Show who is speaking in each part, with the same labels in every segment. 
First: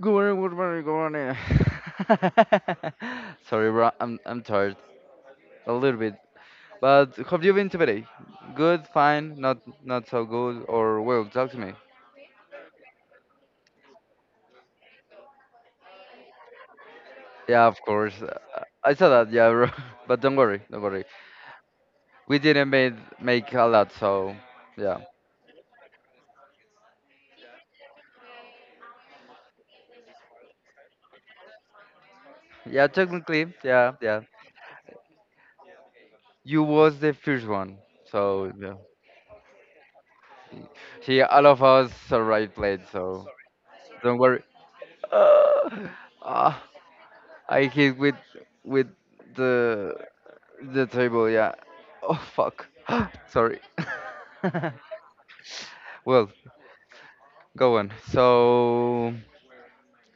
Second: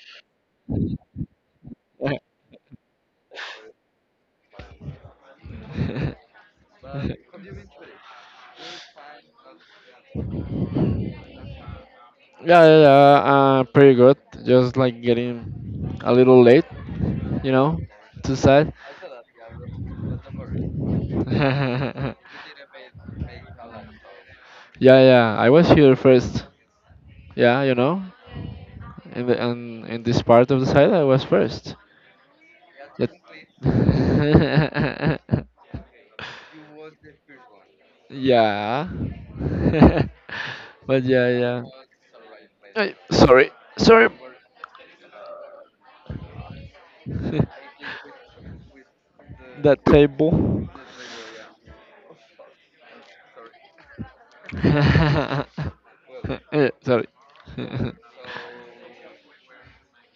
Speaker 1: good morning, good morning, good morning.
Speaker 2: Uh,
Speaker 1: Sorry, bro, I'm tired a little bit. But have you been today? Good, fine, not so good, or well, talk to me.
Speaker 2: Yeah, yeah, yeah. Pretty good. Just like getting a little late, you
Speaker 1: Yeah,
Speaker 2: know,
Speaker 1: of course.
Speaker 2: too sad.
Speaker 1: I saw that, yeah, bro. But don't worry, don't worry. We didn't made make a lot, so yeah,
Speaker 2: Yeah, yeah. I was here first. Yeah, in the and in this part of the side, I was first.
Speaker 1: yeah.
Speaker 2: That-
Speaker 1: Technically, yeah, yeah. You was the first one, so yeah.
Speaker 2: yeah. But
Speaker 1: See,
Speaker 2: yeah,
Speaker 1: all of
Speaker 2: yeah.
Speaker 1: us are right played,
Speaker 2: Ay,
Speaker 1: so
Speaker 2: sorry, sorry.
Speaker 1: don't worry. Ah, I hit with
Speaker 2: That
Speaker 1: the
Speaker 2: table.
Speaker 1: the table. Yeah. Oh fuck. Sorry. Well,
Speaker 2: Sorry.
Speaker 1: go on. So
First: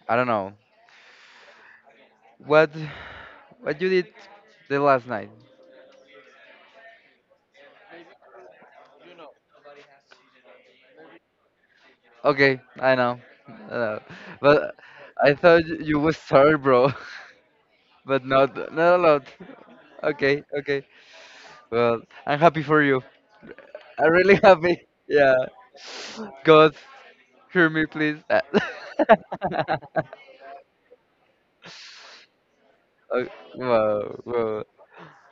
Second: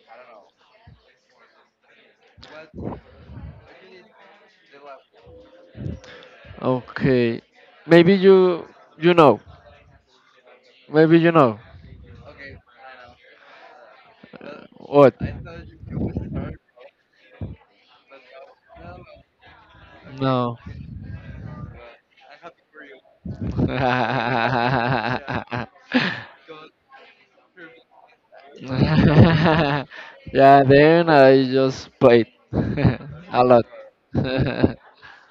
Speaker 1: I don't know what what you did the last night.
Speaker 2: Okay. Maybe you know. Maybe you know.
Speaker 1: Okay, I know, I know. But
Speaker 2: What?
Speaker 1: I thought you was sorry, bro. But not a lot. Okay,
Speaker 2: No.
Speaker 1: okay. Well, I'm happy for you. I'm really
Speaker 2: Yeah,
Speaker 1: happy. Yeah. God, hear me, please.
Speaker 2: then I just played
Speaker 1: Oh,
Speaker 2: a lot.
Speaker 1: wow, wow.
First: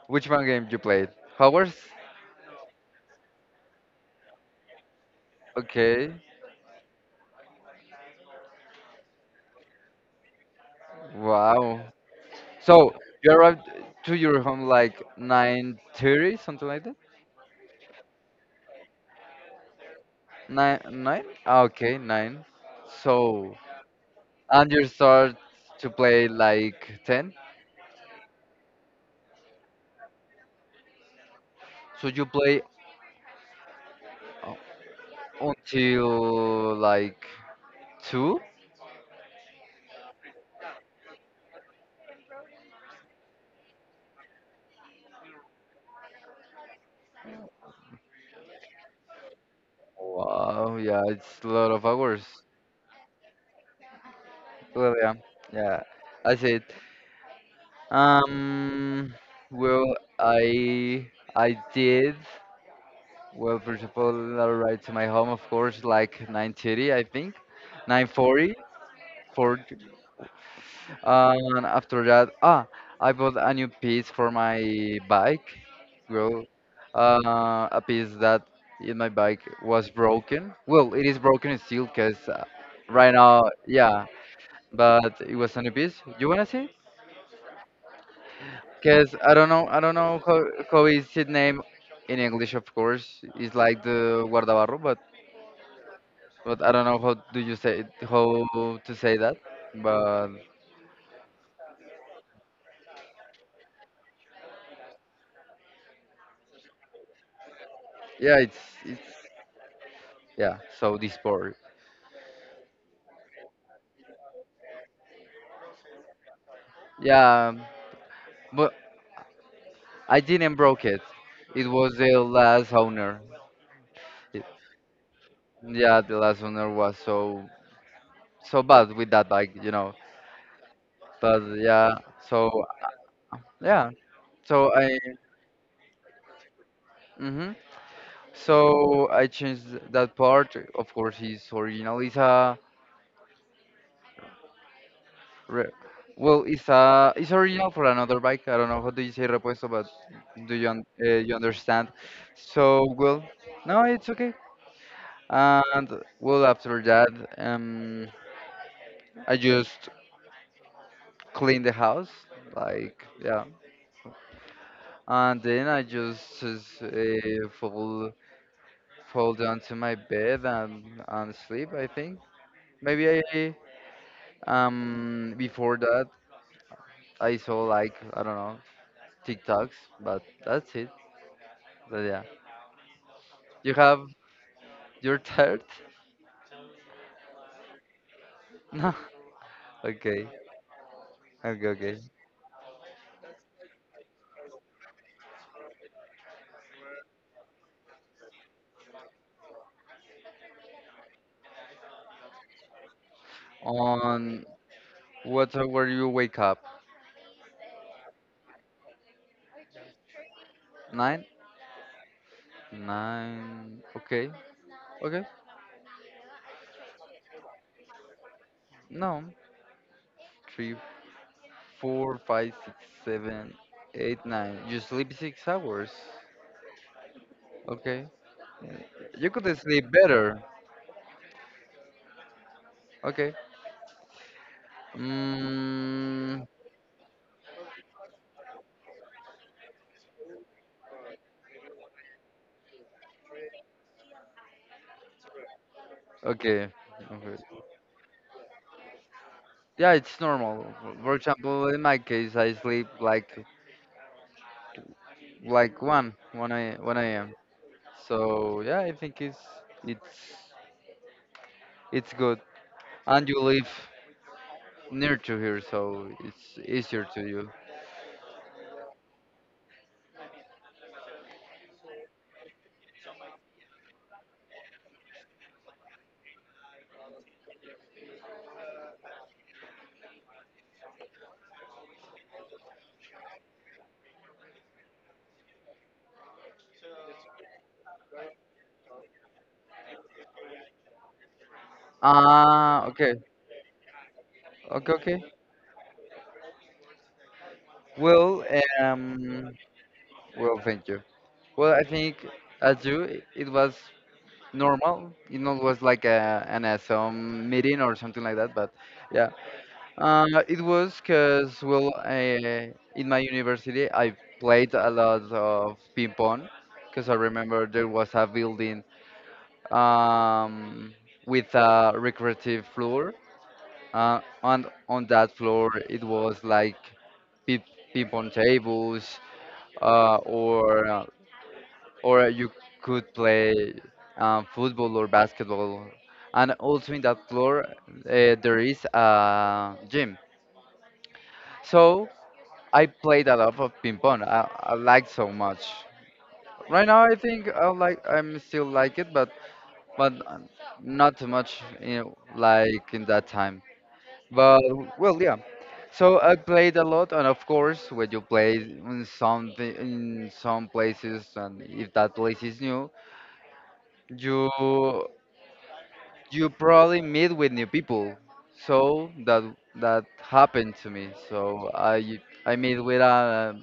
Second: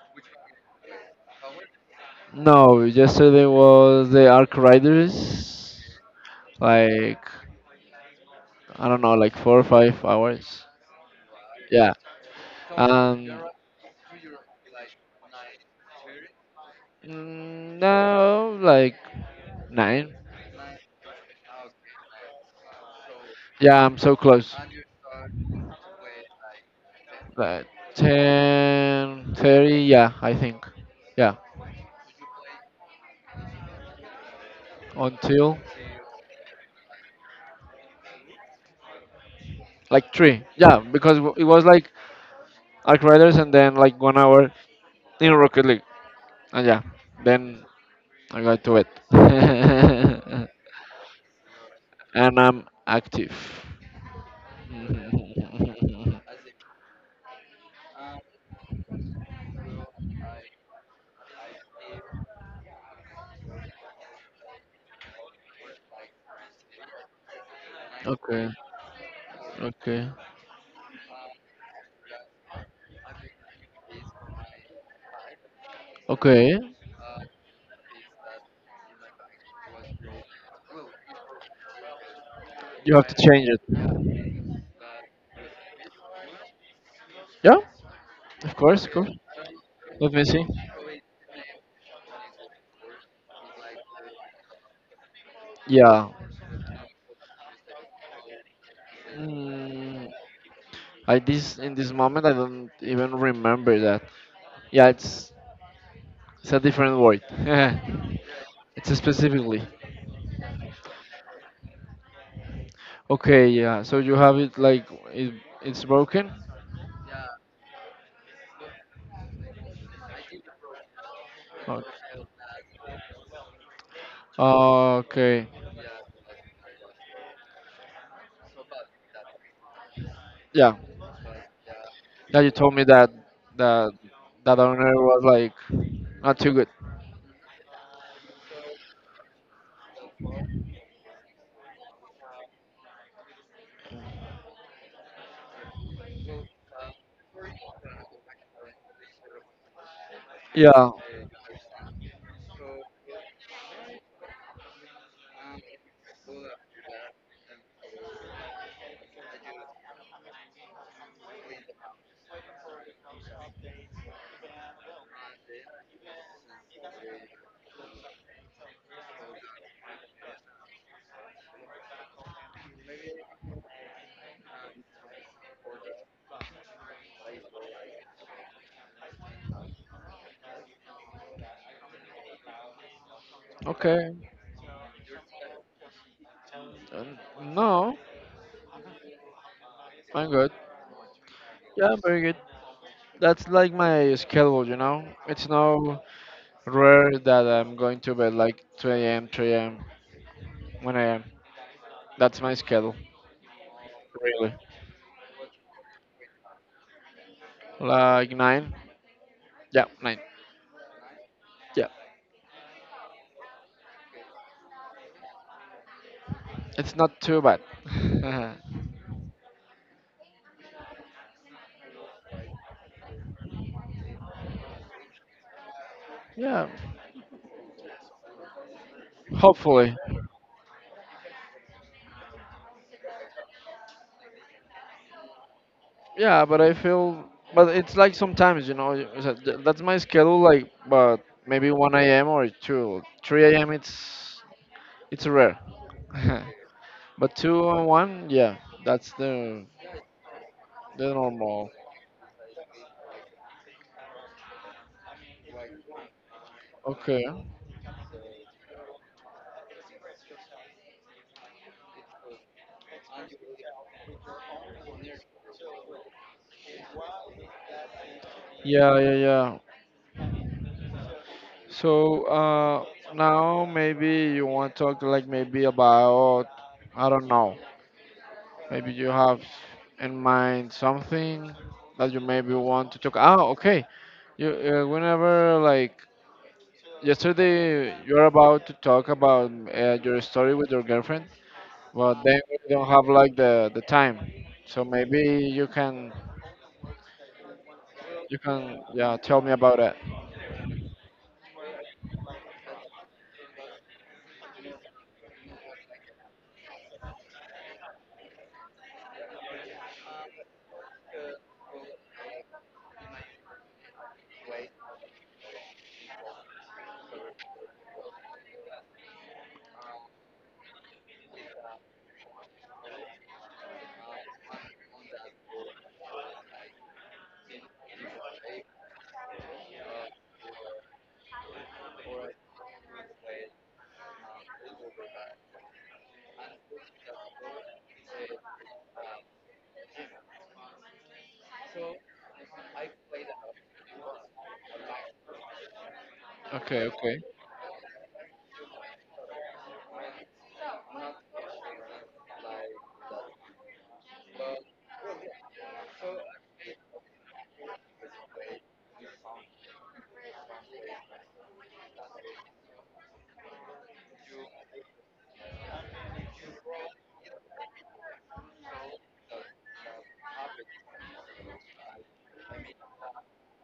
Speaker 1: Which one game you played? Hogwarts?
Speaker 2: No, yesterday was the Arc Riders,
Speaker 1: Okay.
Speaker 2: like, I don't know, like 4 or 5 hours.
Speaker 1: Wow.
Speaker 2: Yeah.
Speaker 1: So you
Speaker 2: Um.
Speaker 1: arrived to your home like 9:30, something like that?
Speaker 2: Mm, no, like nine.
Speaker 1: Nine, nine? Ah, okay, nine. So
Speaker 2: Yeah, I'm so close.
Speaker 1: and you start to play like 10.
Speaker 2: Like 10:30, yeah, I think. Yeah,
Speaker 1: So you play u-
Speaker 2: until
Speaker 1: until like 2?
Speaker 2: like three. Yeah, because it was like Arc Riders and then like 1 hour in Rocket League. And yeah, then I got to it.
Speaker 1: Wow, yeah, it's a lot of hours.
Speaker 2: And I'm active.
Speaker 1: Well, yeah, yeah. I see. Um, well, I did. Well, first of all, I arrived to my home, of course, like 9:30, I think,
Speaker 2: Okay,
Speaker 1: 9:40. For
Speaker 2: okay,
Speaker 1: after that, ah, I bought a new piece for my bike. Well,
Speaker 2: okay.
Speaker 1: a piece that in my bike was broken. Well, it is broken still, cause
Speaker 2: You have to
Speaker 1: right now,
Speaker 2: change it.
Speaker 1: yeah. But it was a new piece. You wanna see?
Speaker 2: Yeah, of course, of course.
Speaker 1: Because I don't
Speaker 2: Let
Speaker 1: know
Speaker 2: me see.
Speaker 1: how, is his name in English, of course. It's like the guardabarro, but
Speaker 2: Yeah,
Speaker 1: but I don't know how do you say it, how to say that.
Speaker 2: Mm,
Speaker 1: But
Speaker 2: I this in this moment I don't even remember that. Yeah, it's a different word.
Speaker 1: yeah, it's
Speaker 2: It's
Speaker 1: it's
Speaker 2: specifically
Speaker 1: yeah. So this part,
Speaker 2: okay. Yeah, so you have it like it, it's broken.
Speaker 1: yeah. But I didn't broke it. It was
Speaker 2: Okay.
Speaker 1: the last owner. It-
Speaker 2: Okay.
Speaker 1: yeah, the last owner was so bad with that bike.
Speaker 2: Yeah.
Speaker 1: But yeah,
Speaker 2: Yeah, you
Speaker 1: so
Speaker 2: told me
Speaker 1: yeah,
Speaker 2: that that
Speaker 1: so
Speaker 2: owner
Speaker 1: I.
Speaker 2: was like not too good.
Speaker 1: Mhm. So I changed that part. Of course, it's original. It's a re- well, it's a it's original for another bike. I don't know how do you say repuesto, but do you un
Speaker 2: Yeah.
Speaker 1: you understand? So well, no, it's okay. And well, after that, um, I just clean the house, like yeah, and then I just fall down to my bed and sleep. I think maybe I before that. I saw like I don't know TikToks, but that's it. But yeah, you have
Speaker 2: Okay.
Speaker 1: your third.
Speaker 2: Um, no,
Speaker 1: No. Okay.
Speaker 2: I'm good.
Speaker 1: Okay.
Speaker 2: Yeah,
Speaker 1: Okay.
Speaker 2: I'm very good. That's like my schedule, you know. It's no rare that I'm going to bed like 2 a.m., 3 a.m., 1 a.m. That's my schedule,
Speaker 1: On
Speaker 2: really.
Speaker 1: what time were you wake up?
Speaker 2: Like 9? Yeah, 9.
Speaker 1: Nine.
Speaker 2: Yeah,
Speaker 1: Nine. Okay. Okay.
Speaker 2: it's not too bad.
Speaker 1: No. Three, four, five, six, seven, eight, nine. You sleep 6 hours.
Speaker 2: Yeah,
Speaker 1: Okay. Yeah. You could sleep
Speaker 2: hopefully.
Speaker 1: better. Okay. Mm,
Speaker 2: Yeah, but I feel, but it's like sometimes, that's my schedule, like, but maybe 1 a.m. or 2. 3 a.m., it's rare.
Speaker 1: okay. Okay.
Speaker 2: But 2 and 1, yeah, that's the,
Speaker 1: Yeah, it's normal.
Speaker 2: the
Speaker 1: For example,
Speaker 2: normal.
Speaker 1: in my case, I sleep like one
Speaker 2: Okay.
Speaker 1: a.m. So yeah, I think it's it's good. And you live near to here, so it's easier to you.
Speaker 2: Yeah, yeah, yeah. So now maybe you want to talk like maybe about I don't know. Maybe you have in mind something that you maybe want to talk. Ah, okay. You whenever like yesterday you're about to talk about your story with your girlfriend, but then we
Speaker 1: Ah,
Speaker 2: don't have
Speaker 1: okay,
Speaker 2: like the time. So
Speaker 1: okay, okay.
Speaker 2: maybe you can
Speaker 1: Well,
Speaker 2: yeah tell
Speaker 1: um,
Speaker 2: me about it.
Speaker 1: well, thank you. Well, I think as you, it was normal. It not was like a an some meeting or something like that, but yeah, it was because, well, in my university, I played a lot of ping pong because I remember there was a building um, with a recreative floor, and on that floor it was like ping, ping pong tables, uh, or uh, or you could play football or basketball, and also in that floor there is a gym. So I played a lot of ping pong. I like so much.
Speaker 2: Okay.
Speaker 1: Right now, I
Speaker 2: Okay.
Speaker 1: think I'm still like it, but not too much, like in that time. But well, yeah. So I played a lot, and of course, when you play in something in some places, and if that place is new, you you probably meet with new people. So that happened to me. So I meet with a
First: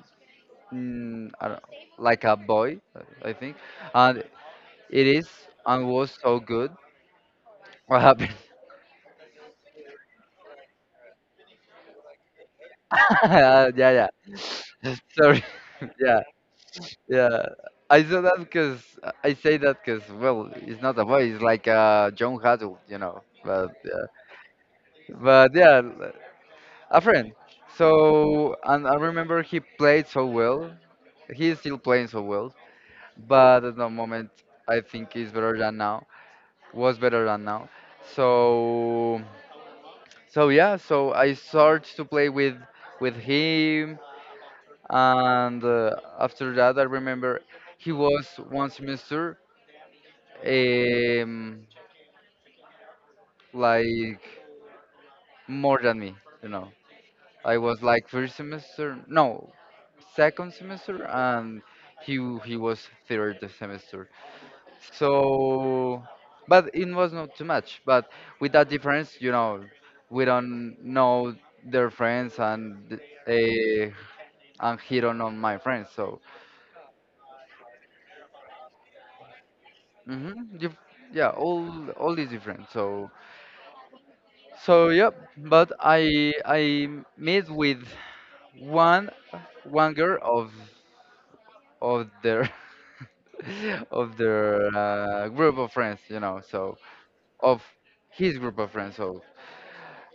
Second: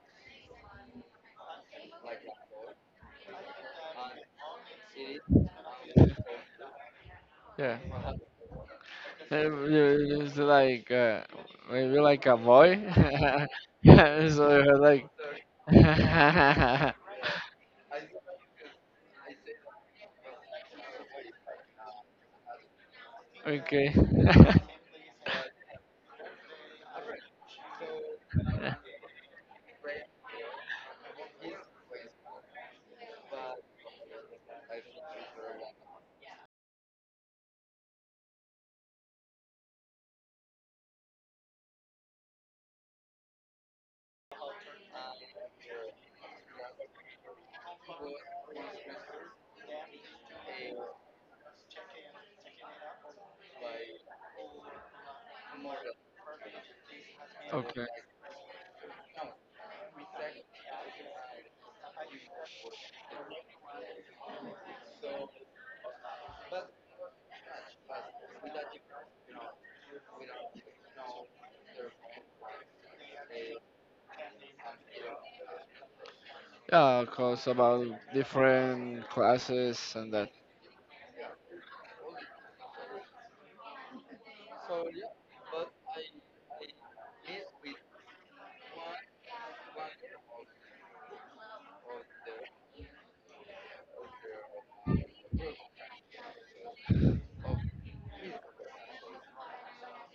Speaker 1: I don't, like a boy, I think, and it is and was so good.
Speaker 2: Yeah.
Speaker 1: What happened?
Speaker 2: You like maybe like a boy.
Speaker 1: Yeah, yeah.
Speaker 2: So you are
Speaker 1: Yeah.
Speaker 2: like
Speaker 1: Sorry. Yeah, yeah. I saw that because I say that because well, it's not a boy. It's like John Haddle.
Speaker 2: okay.
Speaker 1: But yeah, a friend. So and I remember he played so well. He is still playing so well, but at the moment I think he's better than now. Was better than now. So So yeah, so I started to play with him, and after that, I remember he was one semester um, like more than me. You know, I was
Speaker 2: Okay.
Speaker 1: like first semester, no, second semester, and he he was third semester. So, but it was not too much. But with that difference, we don't know their friends uh, and hit on my friends. So
Speaker 2: Yeah, of course, about different classes and that.
Speaker 1: mhm, you yeah, all is different. so yep. But I met with one one girl of their of their group of friends. So of his group of friends. So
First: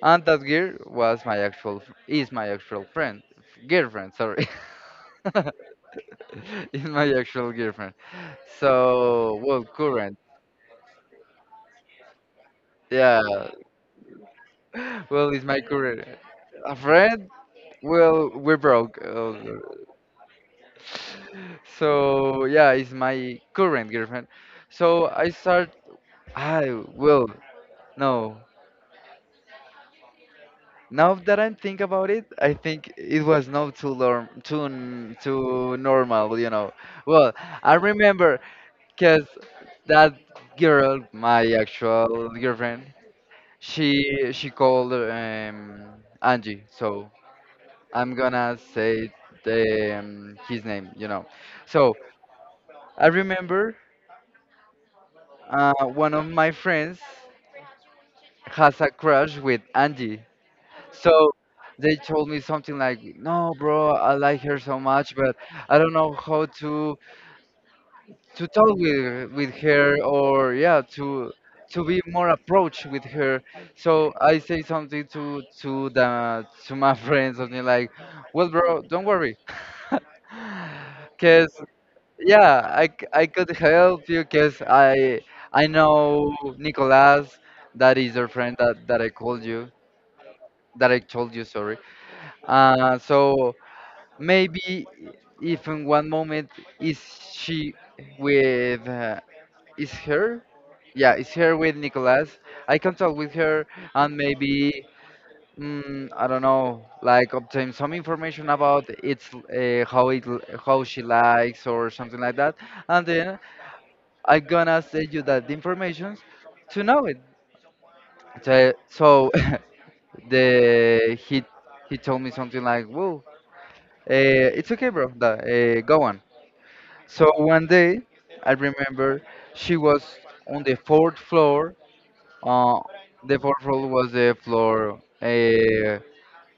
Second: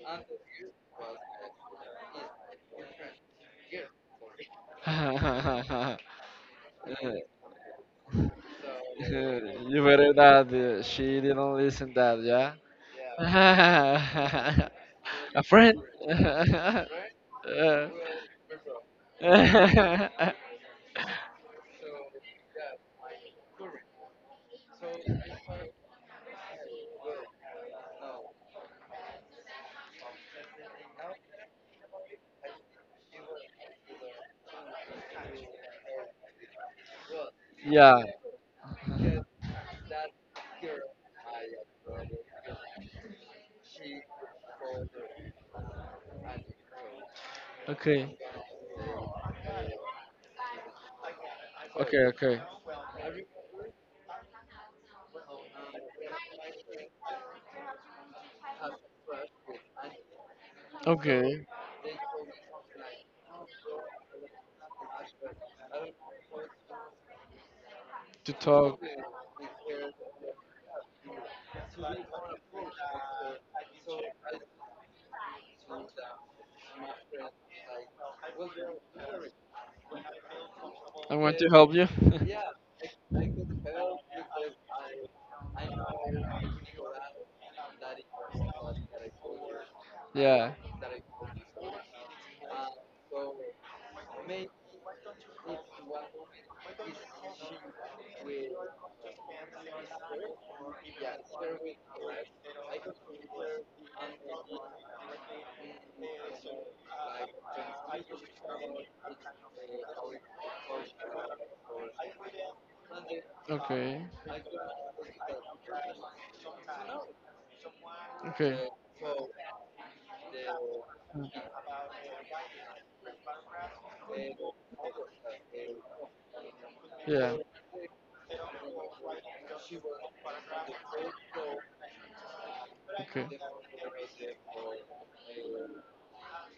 Speaker 1: and that girl was my actual is my actual friend girlfriend. Sorry, is my actual girlfriend. So well,
Speaker 2: You better
Speaker 1: current.
Speaker 2: that she didn't listen that, yeah?
Speaker 1: Yeah, well,
Speaker 2: A
Speaker 1: it's my
Speaker 2: friend?
Speaker 1: current. A friend?
Speaker 2: Uh,
Speaker 1: Well, we're broke. So yeah, it's my current girlfriend. So I start. I will no. Now that I think about it, I think it was not too normal. Well, I
Speaker 2: Yeah.
Speaker 1: remember because that girl, my actual girlfriend, she called Angie. So I'm
Speaker 2: Okay.
Speaker 1: gonna say his name. So
Speaker 2: Okay, okay.
Speaker 1: I remember one of my friends has a crush with Angie. So
Speaker 2: Okay.
Speaker 1: they told me something like, "No, bro, I like her so much, but I don't know how to
Speaker 2: To
Speaker 1: to talk
Speaker 2: talk.
Speaker 1: with her or yeah, to be more approach with her." So I say something to my friend something like, "Well, bro, don't worry."
Speaker 2: I want to
Speaker 1: Because
Speaker 2: help you.
Speaker 1: Yeah, I could help you because I know Nicolas, that is your friend that I called you,
Speaker 2: Yeah.
Speaker 1: that I told you, sorry. So maybe if in one moment is she with is her? Yeah, is her with Nicolas? I can talk with her and maybe I don't know, like obtain some information about it's how she likes or something like that and then
Speaker 2: Okay.
Speaker 1: I gonna send you that information to know it.
Speaker 2: Okay.
Speaker 1: So, the he told me something like, "Whoa, it's okay, bro. That, go on." So
Speaker 2: Yeah.
Speaker 1: one day, I remember she was on the fourth floor. Uh,
Speaker 2: Okay.
Speaker 1: the fourth floor was the floor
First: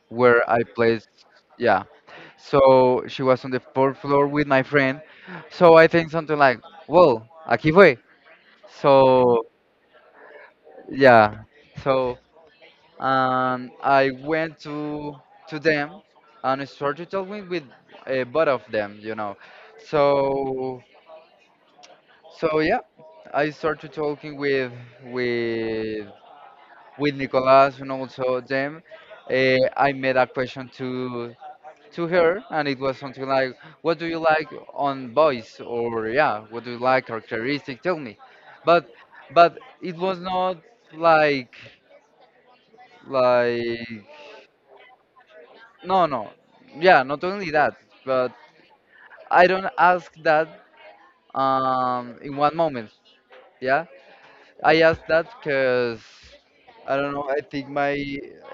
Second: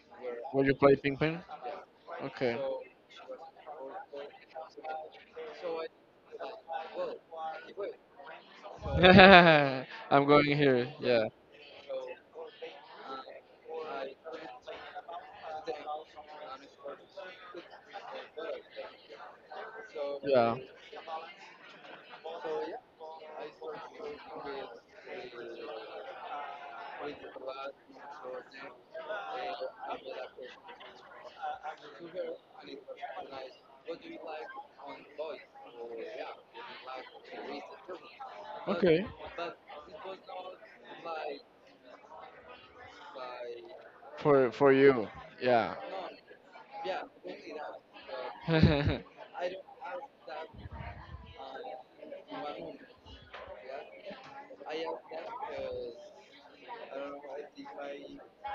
Speaker 1: where I
Speaker 2: Will you play
Speaker 1: placed.
Speaker 2: ping pong?
Speaker 1: Yeah.
Speaker 2: Okay.
Speaker 1: So she was on the fourth floor with my friend. So I think something like, "Whoa, aquí fue." So
Speaker 2: I'm going here. Yeah.
Speaker 1: yeah. So and I went to them and I started talking with both of them.
Speaker 2: Yeah.
Speaker 1: So so yeah, I started talking with with Nicolas and also them. I made a question to her and it was something like, "What do you like on boys?" or yeah, "What do you like characteristic? Tell me." But
Speaker 2: Okay.
Speaker 1: but it was not like like
Speaker 2: For you. Yeah.
Speaker 1: no, no. Yeah, not only that, but I don't ask that in one moment. Yeah, I ask that because I don't know. I think my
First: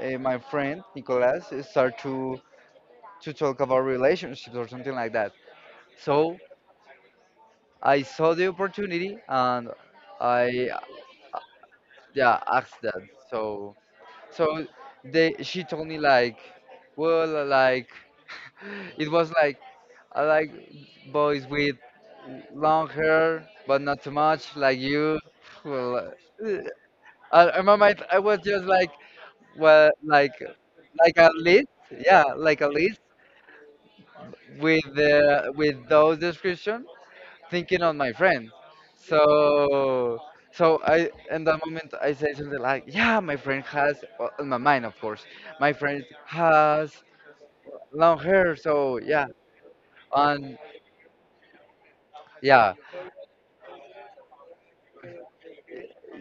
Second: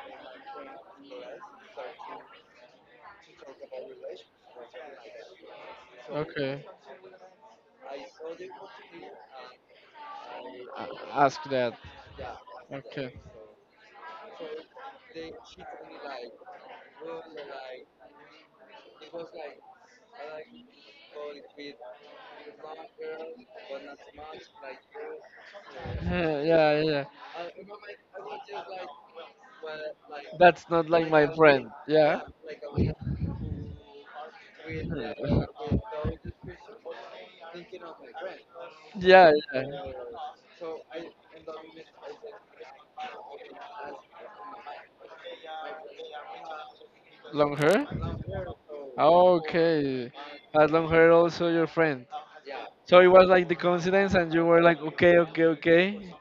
Speaker 1: uh, my friend Nicolas start to talk about relationships or something like that. So
Speaker 2: Okay.
Speaker 1: I saw the opportunity and I
Speaker 2: Ask that.
Speaker 1: yeah asked that.
Speaker 2: Okay.
Speaker 1: So so they she told me like well like it was like I like boys with long hair, but not too much, like you. Well, uh,
Speaker 2: Yeah, yeah.
Speaker 1: I remember I was just like, well, like,
Speaker 2: That's not like
Speaker 1: like
Speaker 2: my
Speaker 1: a list,
Speaker 2: friend. Yeah.
Speaker 1: yeah, like a list with those description, thinking on my friend.
Speaker 2: Yeah, yeah.
Speaker 1: So, so, I in that moment I say something like, yeah, my friend has, well, in my mind, of course, my friend has
Speaker 2: Long hair?
Speaker 1: long hair, so yeah,
Speaker 2: Okay.
Speaker 1: and
Speaker 2: Has long hair also your friend?
Speaker 1: yeah,
Speaker 2: So it was like the coincidence, and you were like, okay, okay, okay,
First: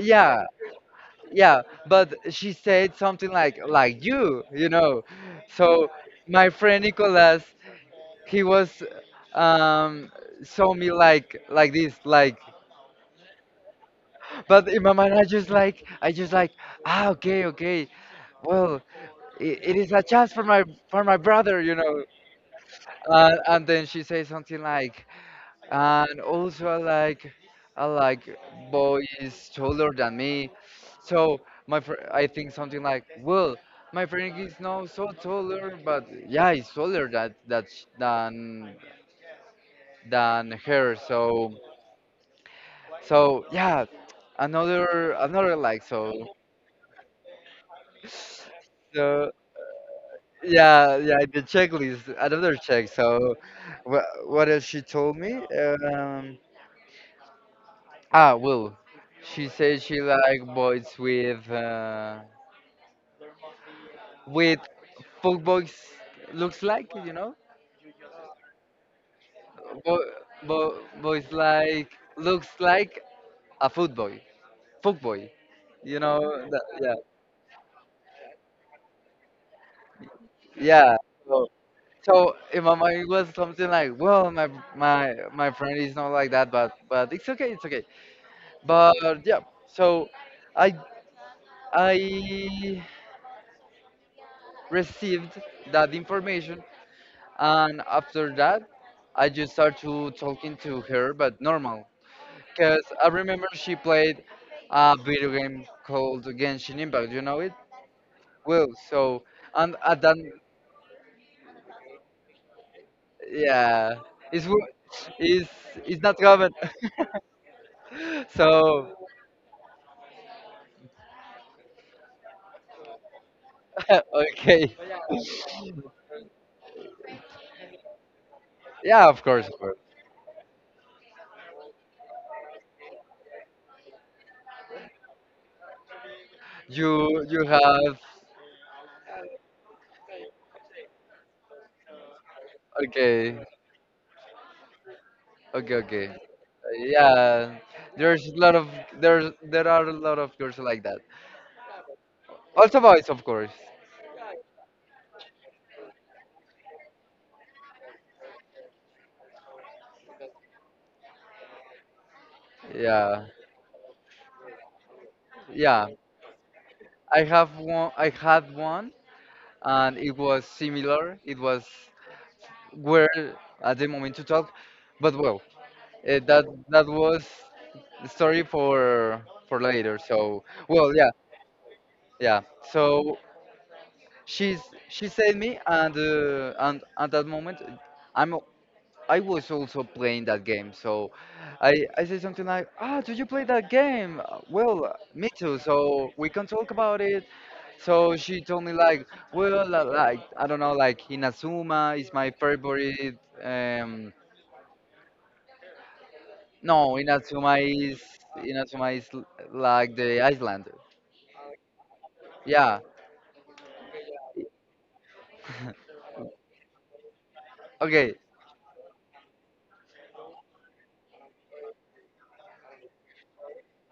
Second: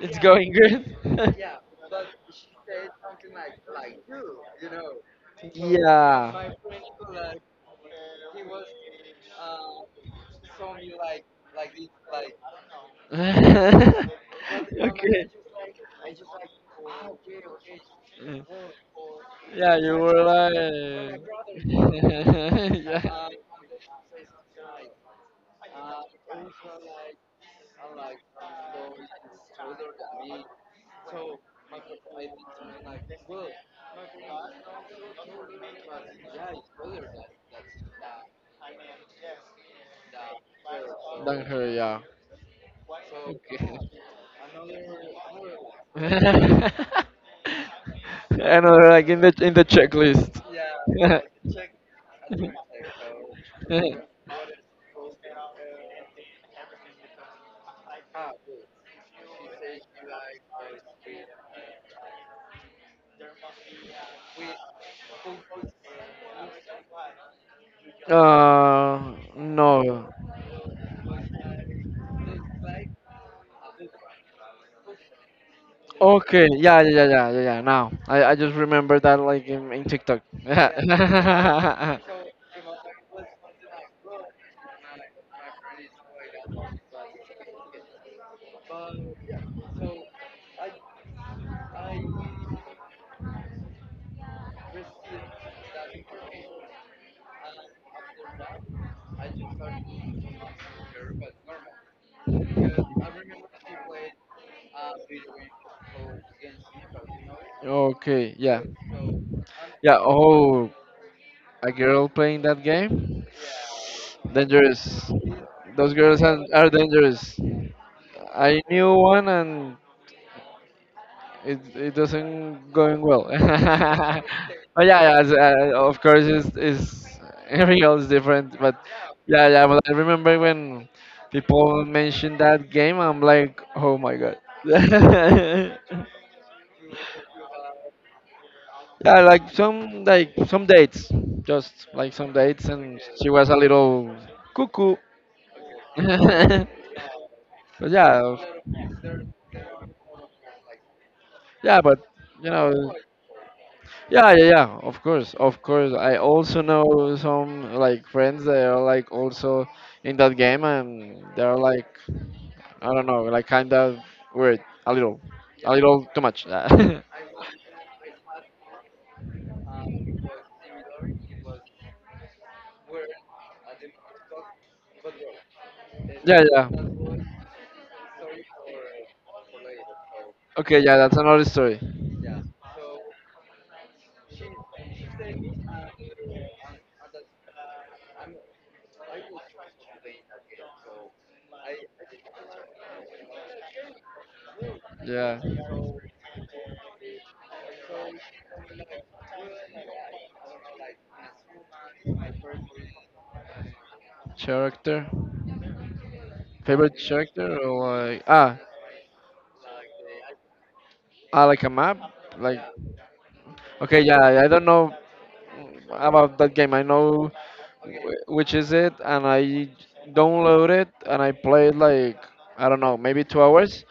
Speaker 2: it's going good.
Speaker 1: Yeah, but she said something like you know so my
Speaker 2: Yeah.
Speaker 1: friend Nicolas he was um saw me like this like
Speaker 2: Okay.
Speaker 1: but in my mind I just like, ah, okay, okay,
Speaker 2: Yeah,
Speaker 1: well, it
Speaker 2: yeah,
Speaker 1: is
Speaker 2: you
Speaker 1: a
Speaker 2: were
Speaker 1: chance for my
Speaker 2: like,
Speaker 1: brother you know
Speaker 2: yeah,
Speaker 1: uh, And then she says something like and also I like boys taller than me. So my fr I think something like, well, my friend is now so taller, but yeah, he's taller that that sh- than her.
Speaker 2: than
Speaker 1: So
Speaker 2: her, yeah.
Speaker 1: so yeah,
Speaker 2: Okay.
Speaker 1: another like so
Speaker 2: I know, like in
Speaker 1: so
Speaker 2: the checklist.
Speaker 1: yeah, yeah, the checklist. Another check. So what else she told me? Um, ah, well, she said she like boys with. With folk boys looks like, you know?
Speaker 2: No.
Speaker 1: Bo- Boys like looks like a foot boy, folk boy, you know?
Speaker 2: Okay,
Speaker 1: That,
Speaker 2: yeah,
Speaker 1: yeah,
Speaker 2: yeah, yeah, yeah, yeah. Yeah, now I just remember that like in TikTok.
Speaker 1: yeah. So,
Speaker 2: Yeah.
Speaker 1: so, in my mind it was something like, well, my friend is not like that, but it's okay, it's okay. But yeah, so I I received that information, and after that, I just started to talking to her, but normal, because I remember she played a video game called Genshin Impact. You know it?
Speaker 2: Okay, yeah,
Speaker 1: Well, so and
Speaker 2: yeah.
Speaker 1: at that,
Speaker 2: Oh, a girl playing that game?
Speaker 1: yeah, it's wo-
Speaker 2: Dangerous. Those
Speaker 1: it's not
Speaker 2: girls are,
Speaker 1: common.
Speaker 2: are dangerous. I knew
Speaker 1: so
Speaker 2: one and it doesn't going well.
Speaker 1: okay,
Speaker 2: But yeah, yeah of course, it's everything else different. But
Speaker 1: yeah, of course,
Speaker 2: yeah,
Speaker 1: of
Speaker 2: yeah.
Speaker 1: course.
Speaker 2: But I remember when people mentioned that game, I'm like, oh my god. Yeah,
Speaker 1: You have
Speaker 2: like some dates, just like some dates, and she
Speaker 1: okay,
Speaker 2: was a little cuckoo.
Speaker 1: okay, okay.
Speaker 2: But
Speaker 1: Yeah, there's a
Speaker 2: yeah,
Speaker 1: lot of there are a lot of girls like that.
Speaker 2: yeah, but you
Speaker 1: Also
Speaker 2: know.
Speaker 1: boys, of course.
Speaker 2: Yeah, yeah, yeah. Of course, of course. I also know some like friends that are like also in that game, and they're like I don't know,
Speaker 1: Yeah,
Speaker 2: like kind of weird, a
Speaker 1: yeah.
Speaker 2: little too much. Yeah,
Speaker 1: I have one. I had one and it was similar. It was weird at the moment to talk, but well, that
Speaker 2: yeah.
Speaker 1: that was the story for later. So
Speaker 2: Okay,
Speaker 1: well,
Speaker 2: yeah,
Speaker 1: yeah,
Speaker 2: that's another story.
Speaker 1: yeah. So she's she saved me, and at that moment, I'm I was also playing that game. So I said something like, ah, do you play that game? Well, me
Speaker 2: Yeah,
Speaker 1: too. So we can talk about it. So she told me like, well, like I don't know, like Inazuma is my favorite. Um,
Speaker 2: character,
Speaker 1: no,
Speaker 2: favorite character,
Speaker 1: Is
Speaker 2: or like
Speaker 1: Inazuma is l- like the Icelander.
Speaker 2: like a map, like
Speaker 1: Yeah.
Speaker 2: okay, yeah. I don't know about that game. I know
Speaker 1: Okay.
Speaker 2: which is it, and I download it and I played like I don't know, maybe 2 hours,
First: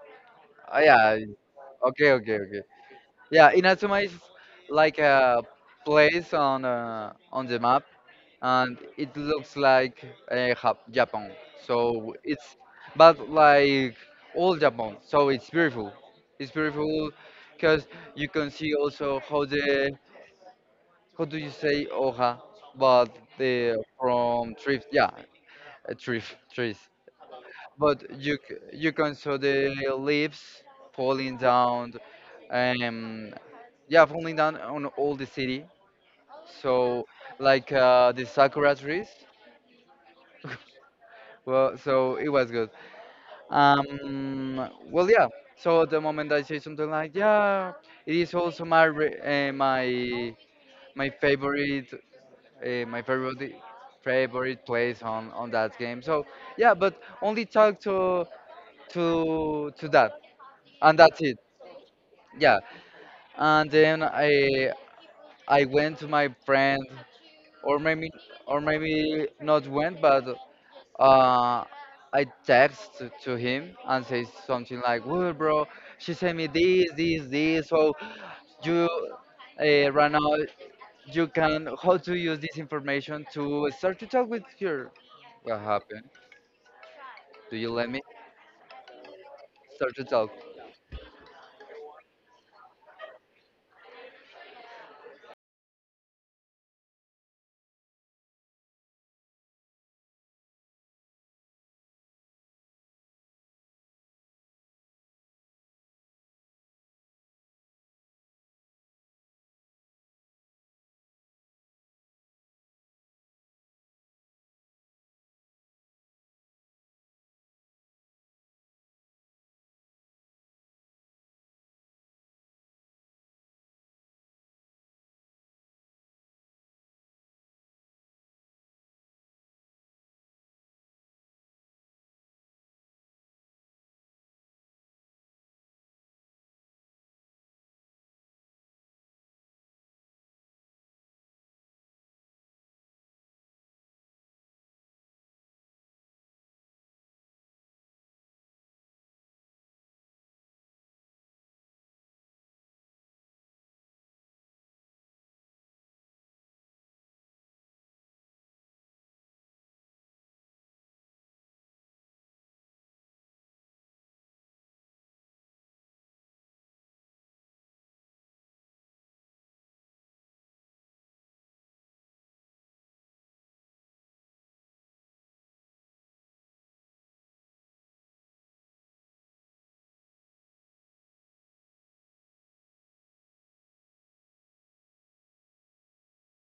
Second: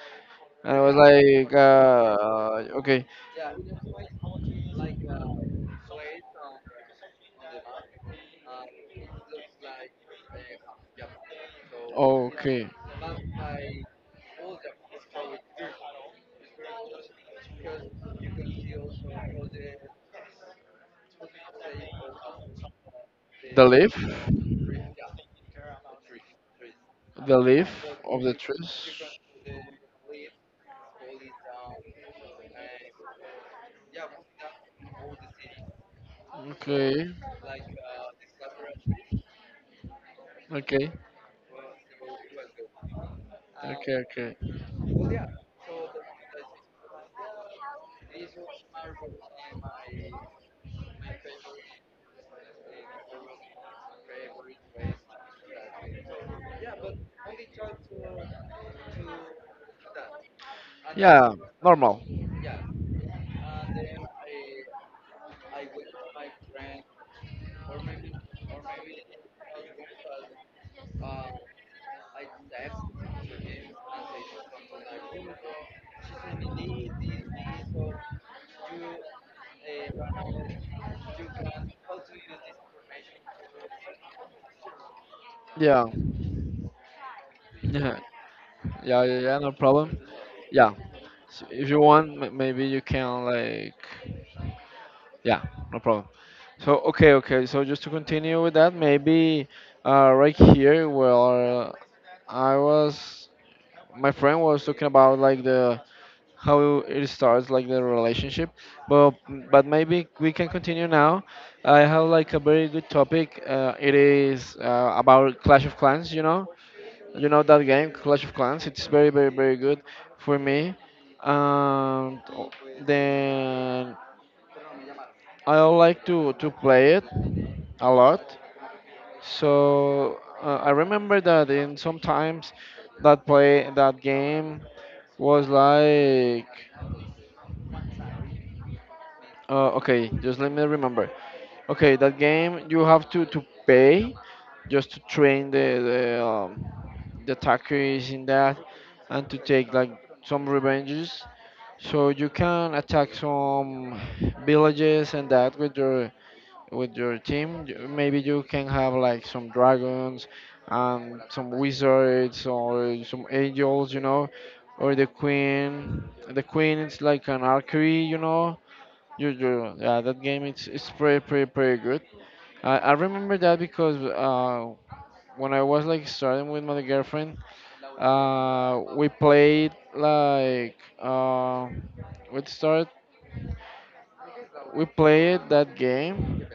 Speaker 2: and I was
Speaker 1: Yeah.
Speaker 2: like,
Speaker 1: Okay. Okay. Okay.
Speaker 2: okay,
Speaker 1: Yeah. Inazuma is like a place on the map and it looks like Japan. So it's
Speaker 2: okay,
Speaker 1: but like all Japan. So it's beautiful. It's beautiful because you can see also how the how do you say hoja, but
Speaker 2: the
Speaker 1: the
Speaker 2: leaf,
Speaker 1: from trees. Yeah, a tree, trees.
Speaker 2: the leaf
Speaker 1: But
Speaker 2: of the trees.
Speaker 1: you can see the leaves falling down. Um, yeah, falling down on all the city. So
Speaker 2: Okay,
Speaker 1: like the sakura trees
Speaker 2: okay,
Speaker 1: Well, so it was good.
Speaker 2: okay, okay.
Speaker 1: Well, yeah. So at the moment I say something like, yeah, it is also my my favorite my favorite favorite place on that game. So yeah, but only talk to that, and that's
Speaker 2: Yeah,
Speaker 1: it.
Speaker 2: normal.
Speaker 1: Yeah, and then I went to my friend, or maybe not went, but uh, I text to him and say something like, "Well, bro, she sent me this, this, this. So you right now you can how to use this information to start to talk with her." What
Speaker 2: Yeah,
Speaker 1: happened? Do you let
Speaker 2: yeah.
Speaker 1: me
Speaker 2: Yeah, yeah, yeah, no
Speaker 1: start
Speaker 2: problem.
Speaker 1: to talk?
Speaker 2: Yeah, so if you want, maybe you can like, yeah, no problem. So okay, okay. So just to continue with that, maybe right here where I was, my friend was talking about like the how it starts, like the relationship. But but maybe we can continue now. I have like a very good topic. It is about Clash of Clans. You know that game, Clash of Clans. It's very, very, very good for me. And then I like to play it a lot. So I remember that in sometimes that play that game was like okay, just let me remember. Okay, that game you have to pay just to train the attackers in that and to take like some revenges. So you can attack some villages and that with your team. Maybe you can have like some dragons and some wizards or some angels, or the queen. The queen is like an archery, you know. Yeah, that game it's pretty pretty pretty good. I remember that because when I was like starting with my girlfriend, we played like we start we played that game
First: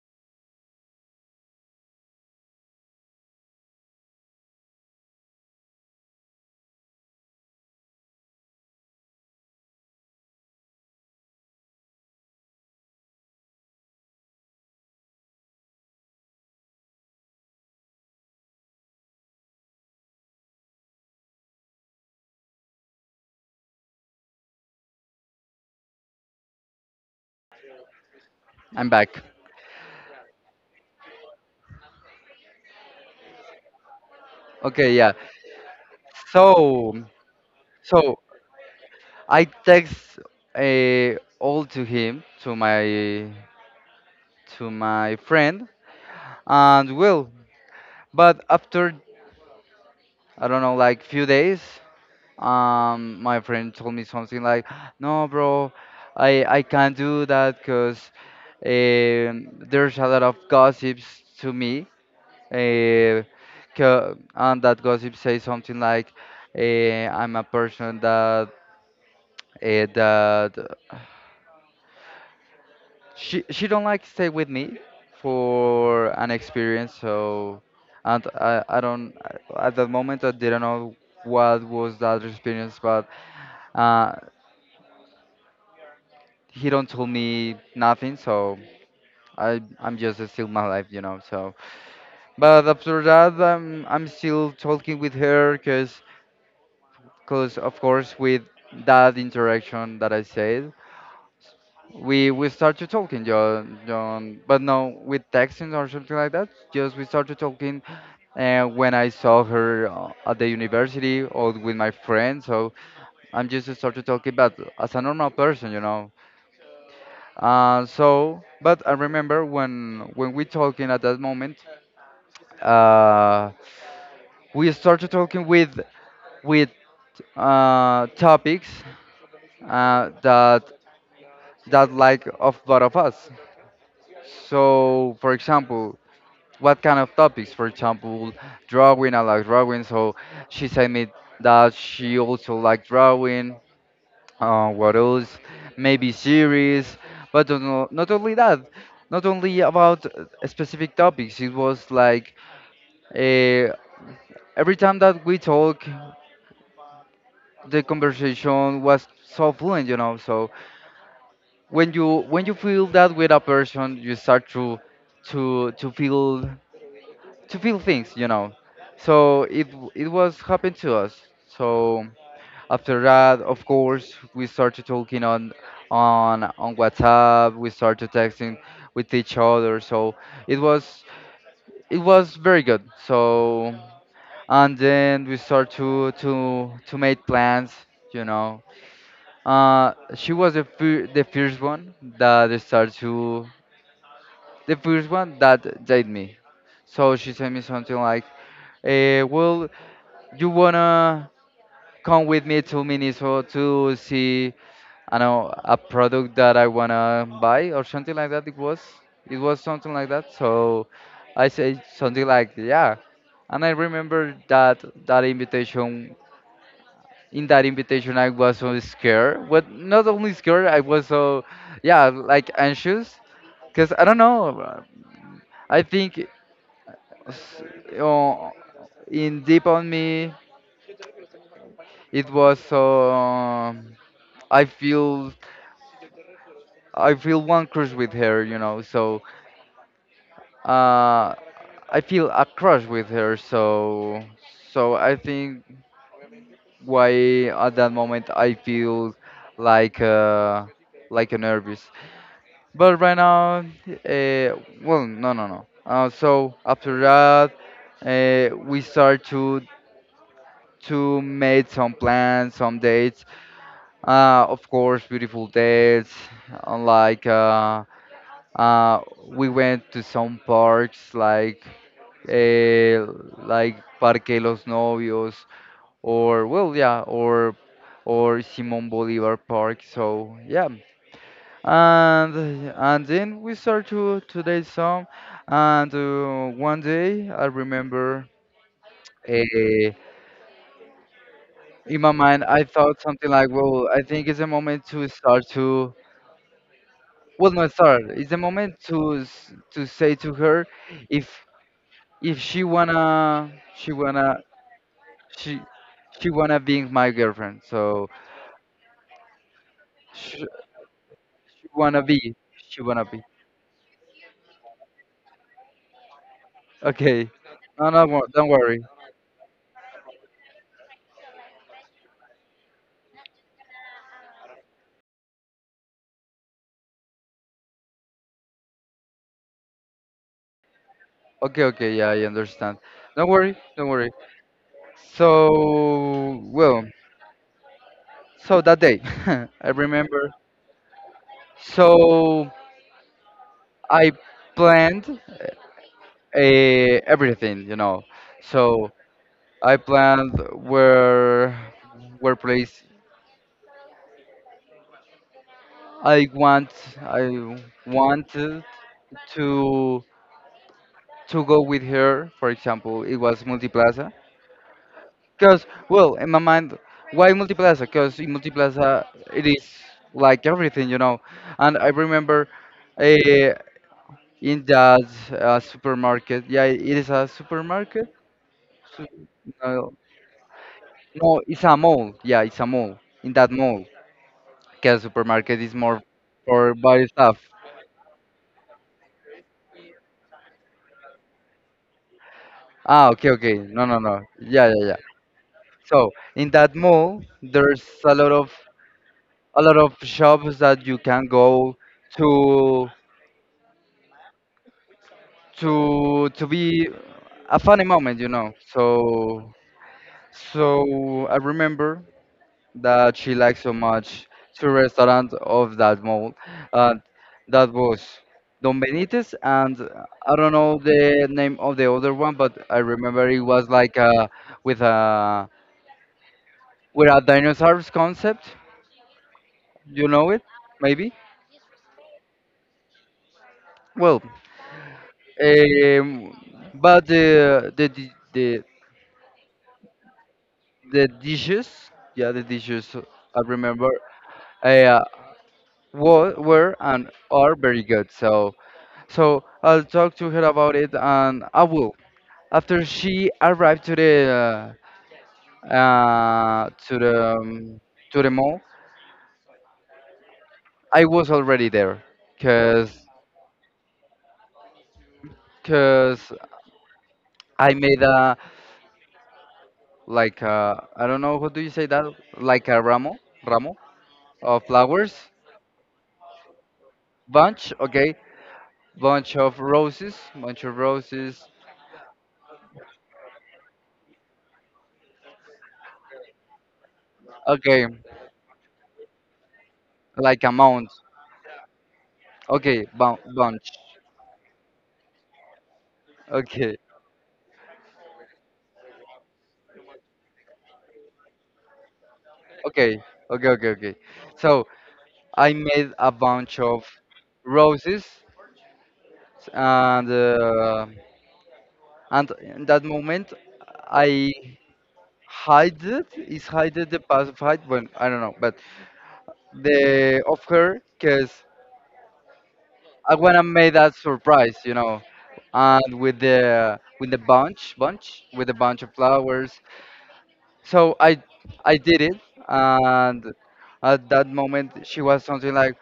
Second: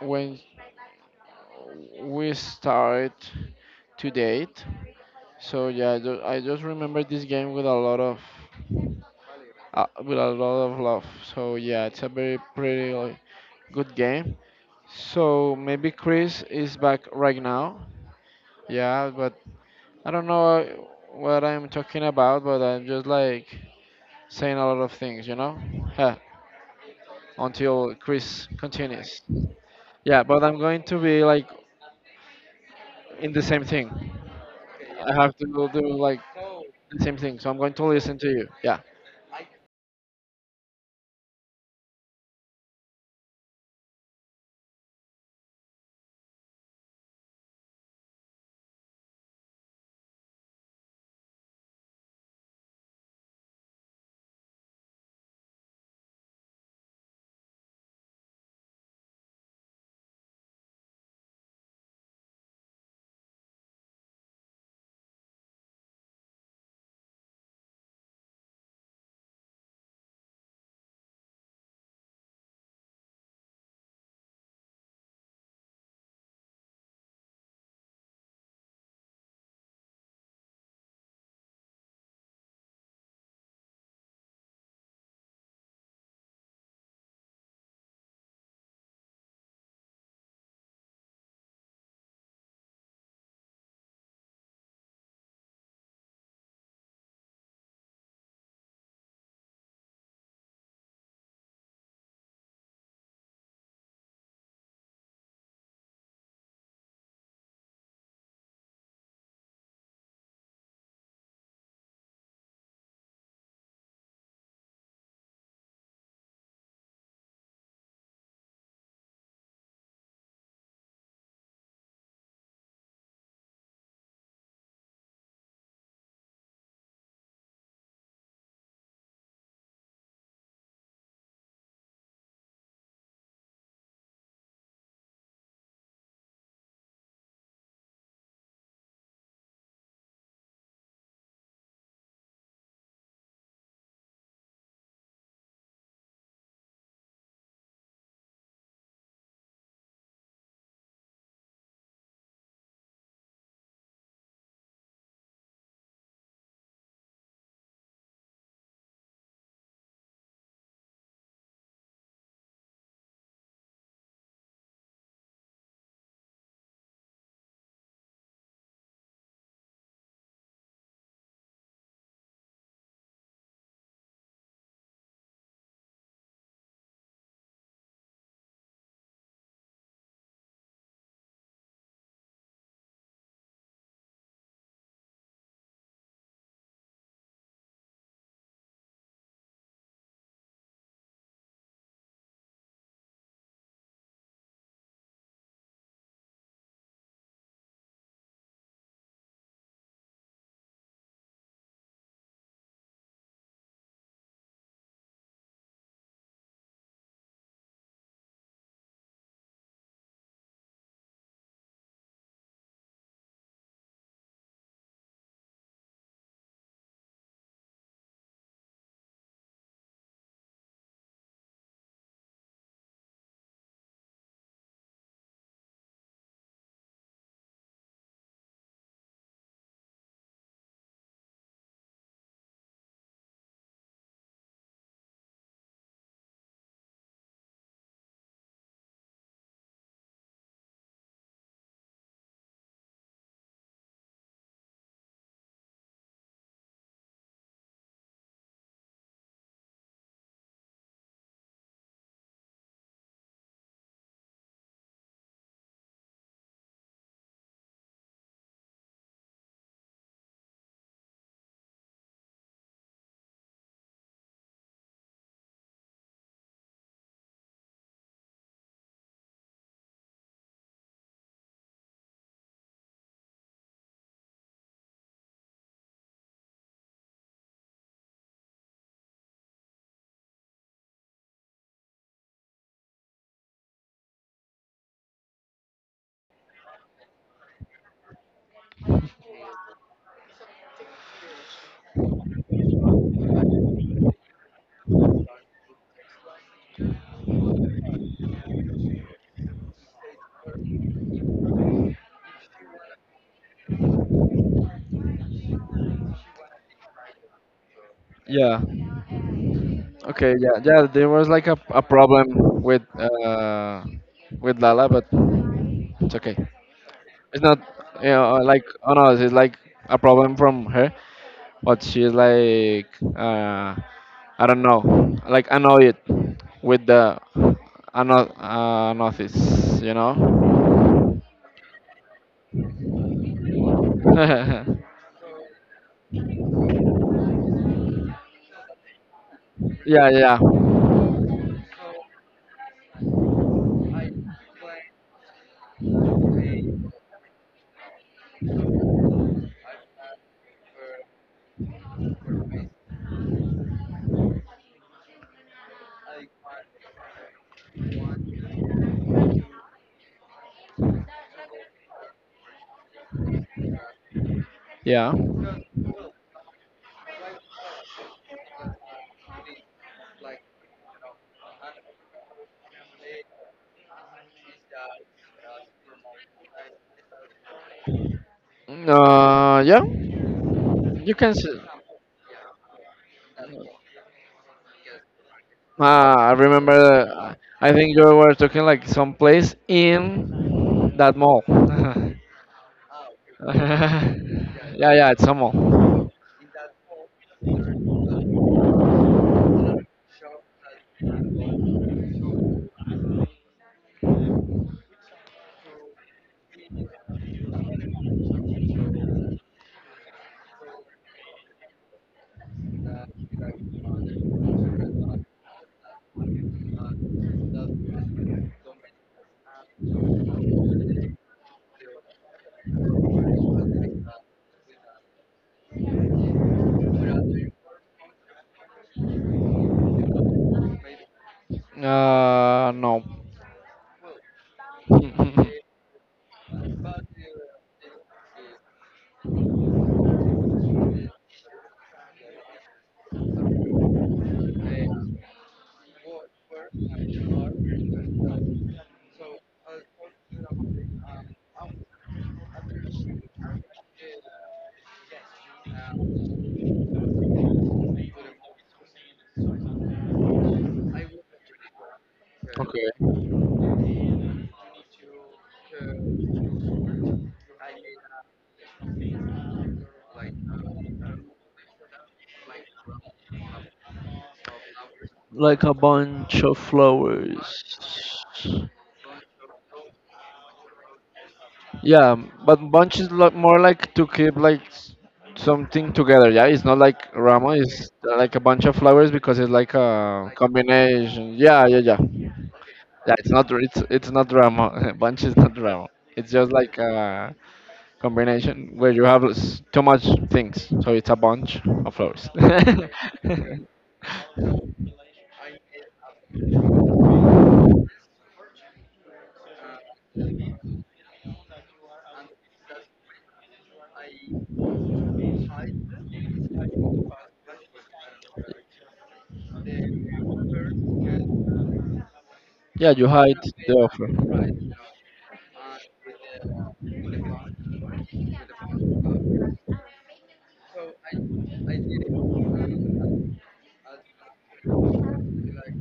Speaker 2: when we start to date. So yeah, I just remember this game with a lot of with a lot of love. So yeah, it's a very pretty like, good game. So maybe Chris is back right now. Yeah, but I don't know what I'm talking about, but I'm just like saying a lot of things, you know? Huh, until Chris
Speaker 1: I'm back.
Speaker 2: continues. Yeah, but I'm going to be like in the same thing.
Speaker 1: Okay, yeah.
Speaker 2: I have to go do like
Speaker 1: So,
Speaker 2: the same thing, so I'm going to
Speaker 1: so,
Speaker 2: listen to you. Yeah.
Speaker 1: I text uh, all to him to my friend and Will, but after I don't know like few days my friend told me something like, "No, bro, I can't do that because there's a lot of gossips to me, uh, and that gossip says something like, I'm a person that she don't like stay with me for an experience, so." and I don't at that moment I didn't know what was that experience, but uh, he don't tell me nothing so I'm just still my life, you know. So but after that I'm still talking with her because of course with that interaction that I said, we start to talking john john but no with texting or something like that, just we started talking when I saw her at the university or with my friends, so I'm just started talking but as a normal person, you know. So, but I remember when we talking at that moment, uh, we started talking with topics uh, that that like of both of us. So, for example, what kind of topics? For example, drawing. I like drawing, so she said me that she also like drawing. What else? Maybe series, but don't know- not only that, not only about specific topics. It was like uh, every time that we talk, the conversation was so fluent, you know. So when you feel that with a person, you start to to feel to feel things, you know. So it was happened to us. So after that, of course, we started talking on WhatsApp. We started texting with each other. So it was it was very good. So and then we start to make plans. You know, she was the fir- the first one that started to the first one that date me. So she sent me something like, "Well, you wanna come with me to Minnesota to see?" I know a product that I wanna buy or something like that. It was something like that. So I said something like yeah, and I remember that invitation. In that invitation, I was so scared, but not only scared, I was so yeah like anxious because I don't know. I think s- uh, in deep on me it was so I feel I feel one crush with her, you know. So uh, I feel a crush with her, so I think why at that moment I feel like a nervous. But right now, well, no, no, no. So after that, we start to make some plans, some dates. Of course, beautiful dates, uh, like. Uh, we went to some parks uh, like Parque Los Novios or well yeah or Simon Bolivar Park. So yeah, and then we start to today's song, and one day I remember. Uh, in my mind, I thought something like, "Well, I think it's a moment to start to well, not start. It's a moment to to say to her if she wanna she wanna she she wanna be my girlfriend so
Speaker 2: Yeah. Okay.
Speaker 1: she,
Speaker 2: Yeah. Yeah. There was like
Speaker 1: she
Speaker 2: a
Speaker 1: wanna be
Speaker 2: problem with
Speaker 1: wanna be
Speaker 2: uh with Lala, but it's okay.
Speaker 1: okay
Speaker 2: It's not
Speaker 1: no no don't
Speaker 2: like
Speaker 1: worry
Speaker 2: on us. It's like a problem from her, but she's like uh I don't know, like annoy it with the notice.
Speaker 1: okay, okay, yeah, I understand, don't worry, don't worry.
Speaker 2: Yeah,
Speaker 1: So well, so that day I remember,
Speaker 2: yeah,
Speaker 1: so I planned everything you know, so I planned where place i want I want to to go with her. For example, it was Multiplaza.
Speaker 2: yeah.
Speaker 1: Because well, in my mind, why Multiplaza? Because in Multiplaza it is like everything, you know. And I remember uh, in that supermarket. Yeah, it is a supermarket. Su-
Speaker 2: Yeah,
Speaker 1: no,
Speaker 2: you can.
Speaker 1: no,
Speaker 2: S
Speaker 1: it's a mall. Yeah, it's a mall. In that mall, because supermarket is more
Speaker 2: I remember.
Speaker 1: for body stuff.
Speaker 2: I think you were talking like someplace in that mall.
Speaker 1: Ah, okay, okay. No, no, no. Yeah, yeah,
Speaker 2: Yeah,
Speaker 1: yeah.
Speaker 2: yeah, it's a mall.
Speaker 1: So in that mall, there's a lot of shops that you can go to to be a funny moment, you know. So I remember that she liked so much two restaurants of that mall, and that was Don Benitez and I don't know the name of the other one, but I remember it was like a, with a with a dinosaurs concept. You know it, maybe.
Speaker 2: No.
Speaker 1: Well, But the di- the dishes, yeah, the dishes I remember uh, were and are very good. So I'll talk to her about it, and I will. After she arrived to uh, uh, to the um, the mall, I was already there, cause
Speaker 2: Okay.
Speaker 1: cause I made a I don't know how do you say that, like a ramo, ramo of flowers,
Speaker 2: Like a bunch of
Speaker 1: bunch, okay?
Speaker 2: flowers.
Speaker 1: Bunch of roses, bunch of roses.
Speaker 2: Yeah, but bunch is more like to keep like something together. Yeah, it's not like ramo.
Speaker 1: Okay,
Speaker 2: It's like a bunch of flowers because it's like a
Speaker 1: like amount.
Speaker 2: combination. Yeah, yeah, yeah.
Speaker 1: Okay,
Speaker 2: Yeah, it's not.
Speaker 1: bunch.
Speaker 2: It's not ramo. Bunch is not ramo. It's just
Speaker 1: Okay,
Speaker 2: like a combination where you have too much things, so it's a bunch of flowers.
Speaker 1: okay, okay, okay, okay. So I made a bunch of roses, and uh, and in that moment I hide it. Is hide it the passive hide? Well, I don't know, but the of her because
Speaker 2: Yeah, you
Speaker 1: I
Speaker 2: hide
Speaker 1: wanna make
Speaker 2: the
Speaker 1: that
Speaker 2: offer. Right.
Speaker 1: surprise, you know, and with a bunch of flowers. So I did it, and at that moment she was something like,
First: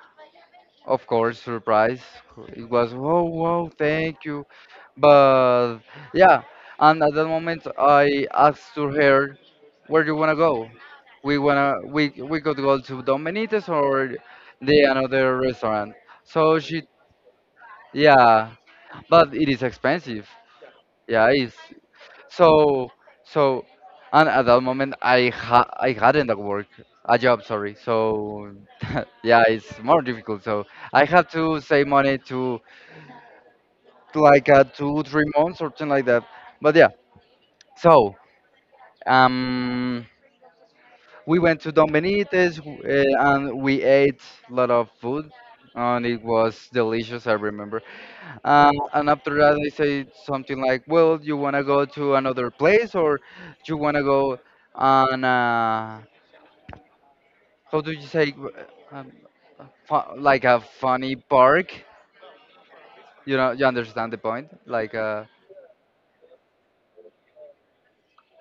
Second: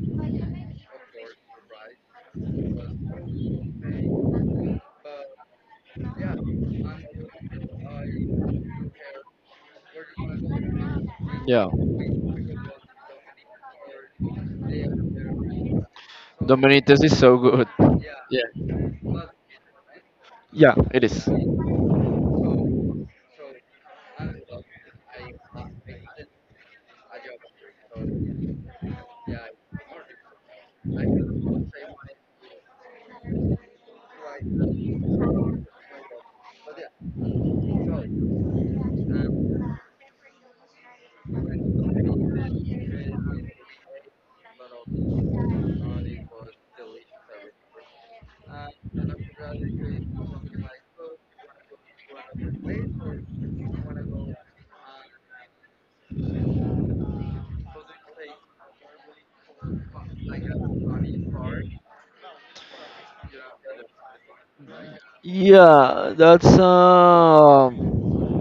Speaker 1: of course, surprise. It was whoa, whoa, thank you, but yeah. And at that moment I asked to her, where do you wanna go? We
Speaker 2: Yeah,
Speaker 1: wanna we could go to Domenites or the another restaurant. So she
Speaker 2: Dominites is so good.
Speaker 1: yeah,
Speaker 2: Yeah,
Speaker 1: but it is expensive.
Speaker 2: yeah, it is.
Speaker 1: Yeah, it's so, so, and at that moment, I hadn't a work, a job, sorry. So, yeah, it's more difficult. So I had to save money to like two, 3 months, something like that. But yeah, so um, we went to Don Benitez and we ate a lot of food, and it was delicious. I remember. And after that, they say something like, "Well, you wanna go to another place, or you wanna go on how do you say, um, a like a funny park? You know, you understand the point? Like,
Speaker 2: Yeah, that's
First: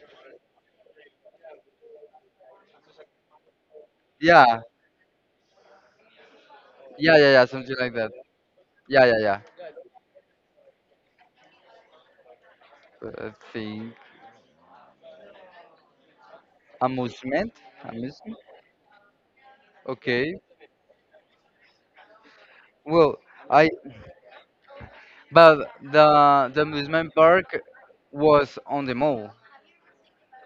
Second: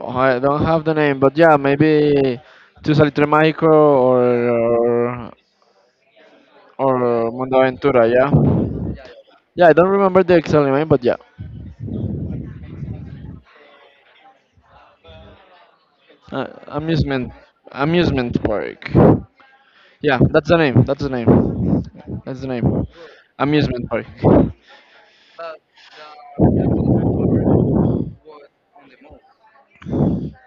Speaker 2: I don't have the name, but yeah, maybe to Salitre Mágico
Speaker 1: yeah,
Speaker 2: or or, or
Speaker 1: yeah, yeah, yeah,
Speaker 2: Mundo
Speaker 1: something like
Speaker 2: Aventura,
Speaker 1: that.
Speaker 2: yeah.
Speaker 1: Yeah, yeah, yeah.
Speaker 2: Yeah, I don't remember the exact name, but yeah.
Speaker 1: Thing,
Speaker 2: Uh, amusement
Speaker 1: amusement,
Speaker 2: amusement
Speaker 1: amusement.
Speaker 2: park. Yeah,
Speaker 1: Okay.
Speaker 2: that's the name. That's the name. That's the name.
Speaker 1: Well, I
Speaker 2: Amusement park.
Speaker 1: but the amusement park was on the mall.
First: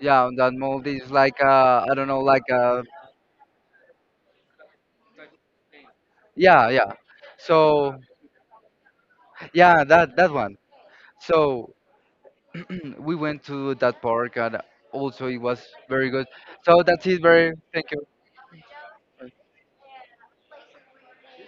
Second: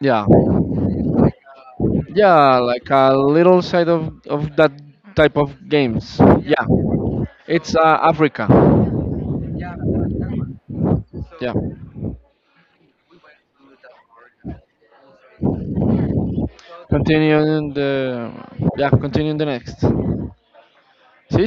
Speaker 1: Yeah,
Speaker 2: Yeah.
Speaker 1: on that mall, there's like a I don't know, like
Speaker 2: Yeah,
Speaker 1: a
Speaker 2: like a little side of that type of games. Yeah.
Speaker 1: Yeah, yeah.
Speaker 2: It's
Speaker 1: So
Speaker 2: Africa.
Speaker 1: yeah, that one.
Speaker 2: Yeah.
Speaker 1: So we went to that park and also it was very good. So that's it, very
Speaker 2: Continuing
Speaker 1: thank you.
Speaker 2: the yeah, continuing the next. See,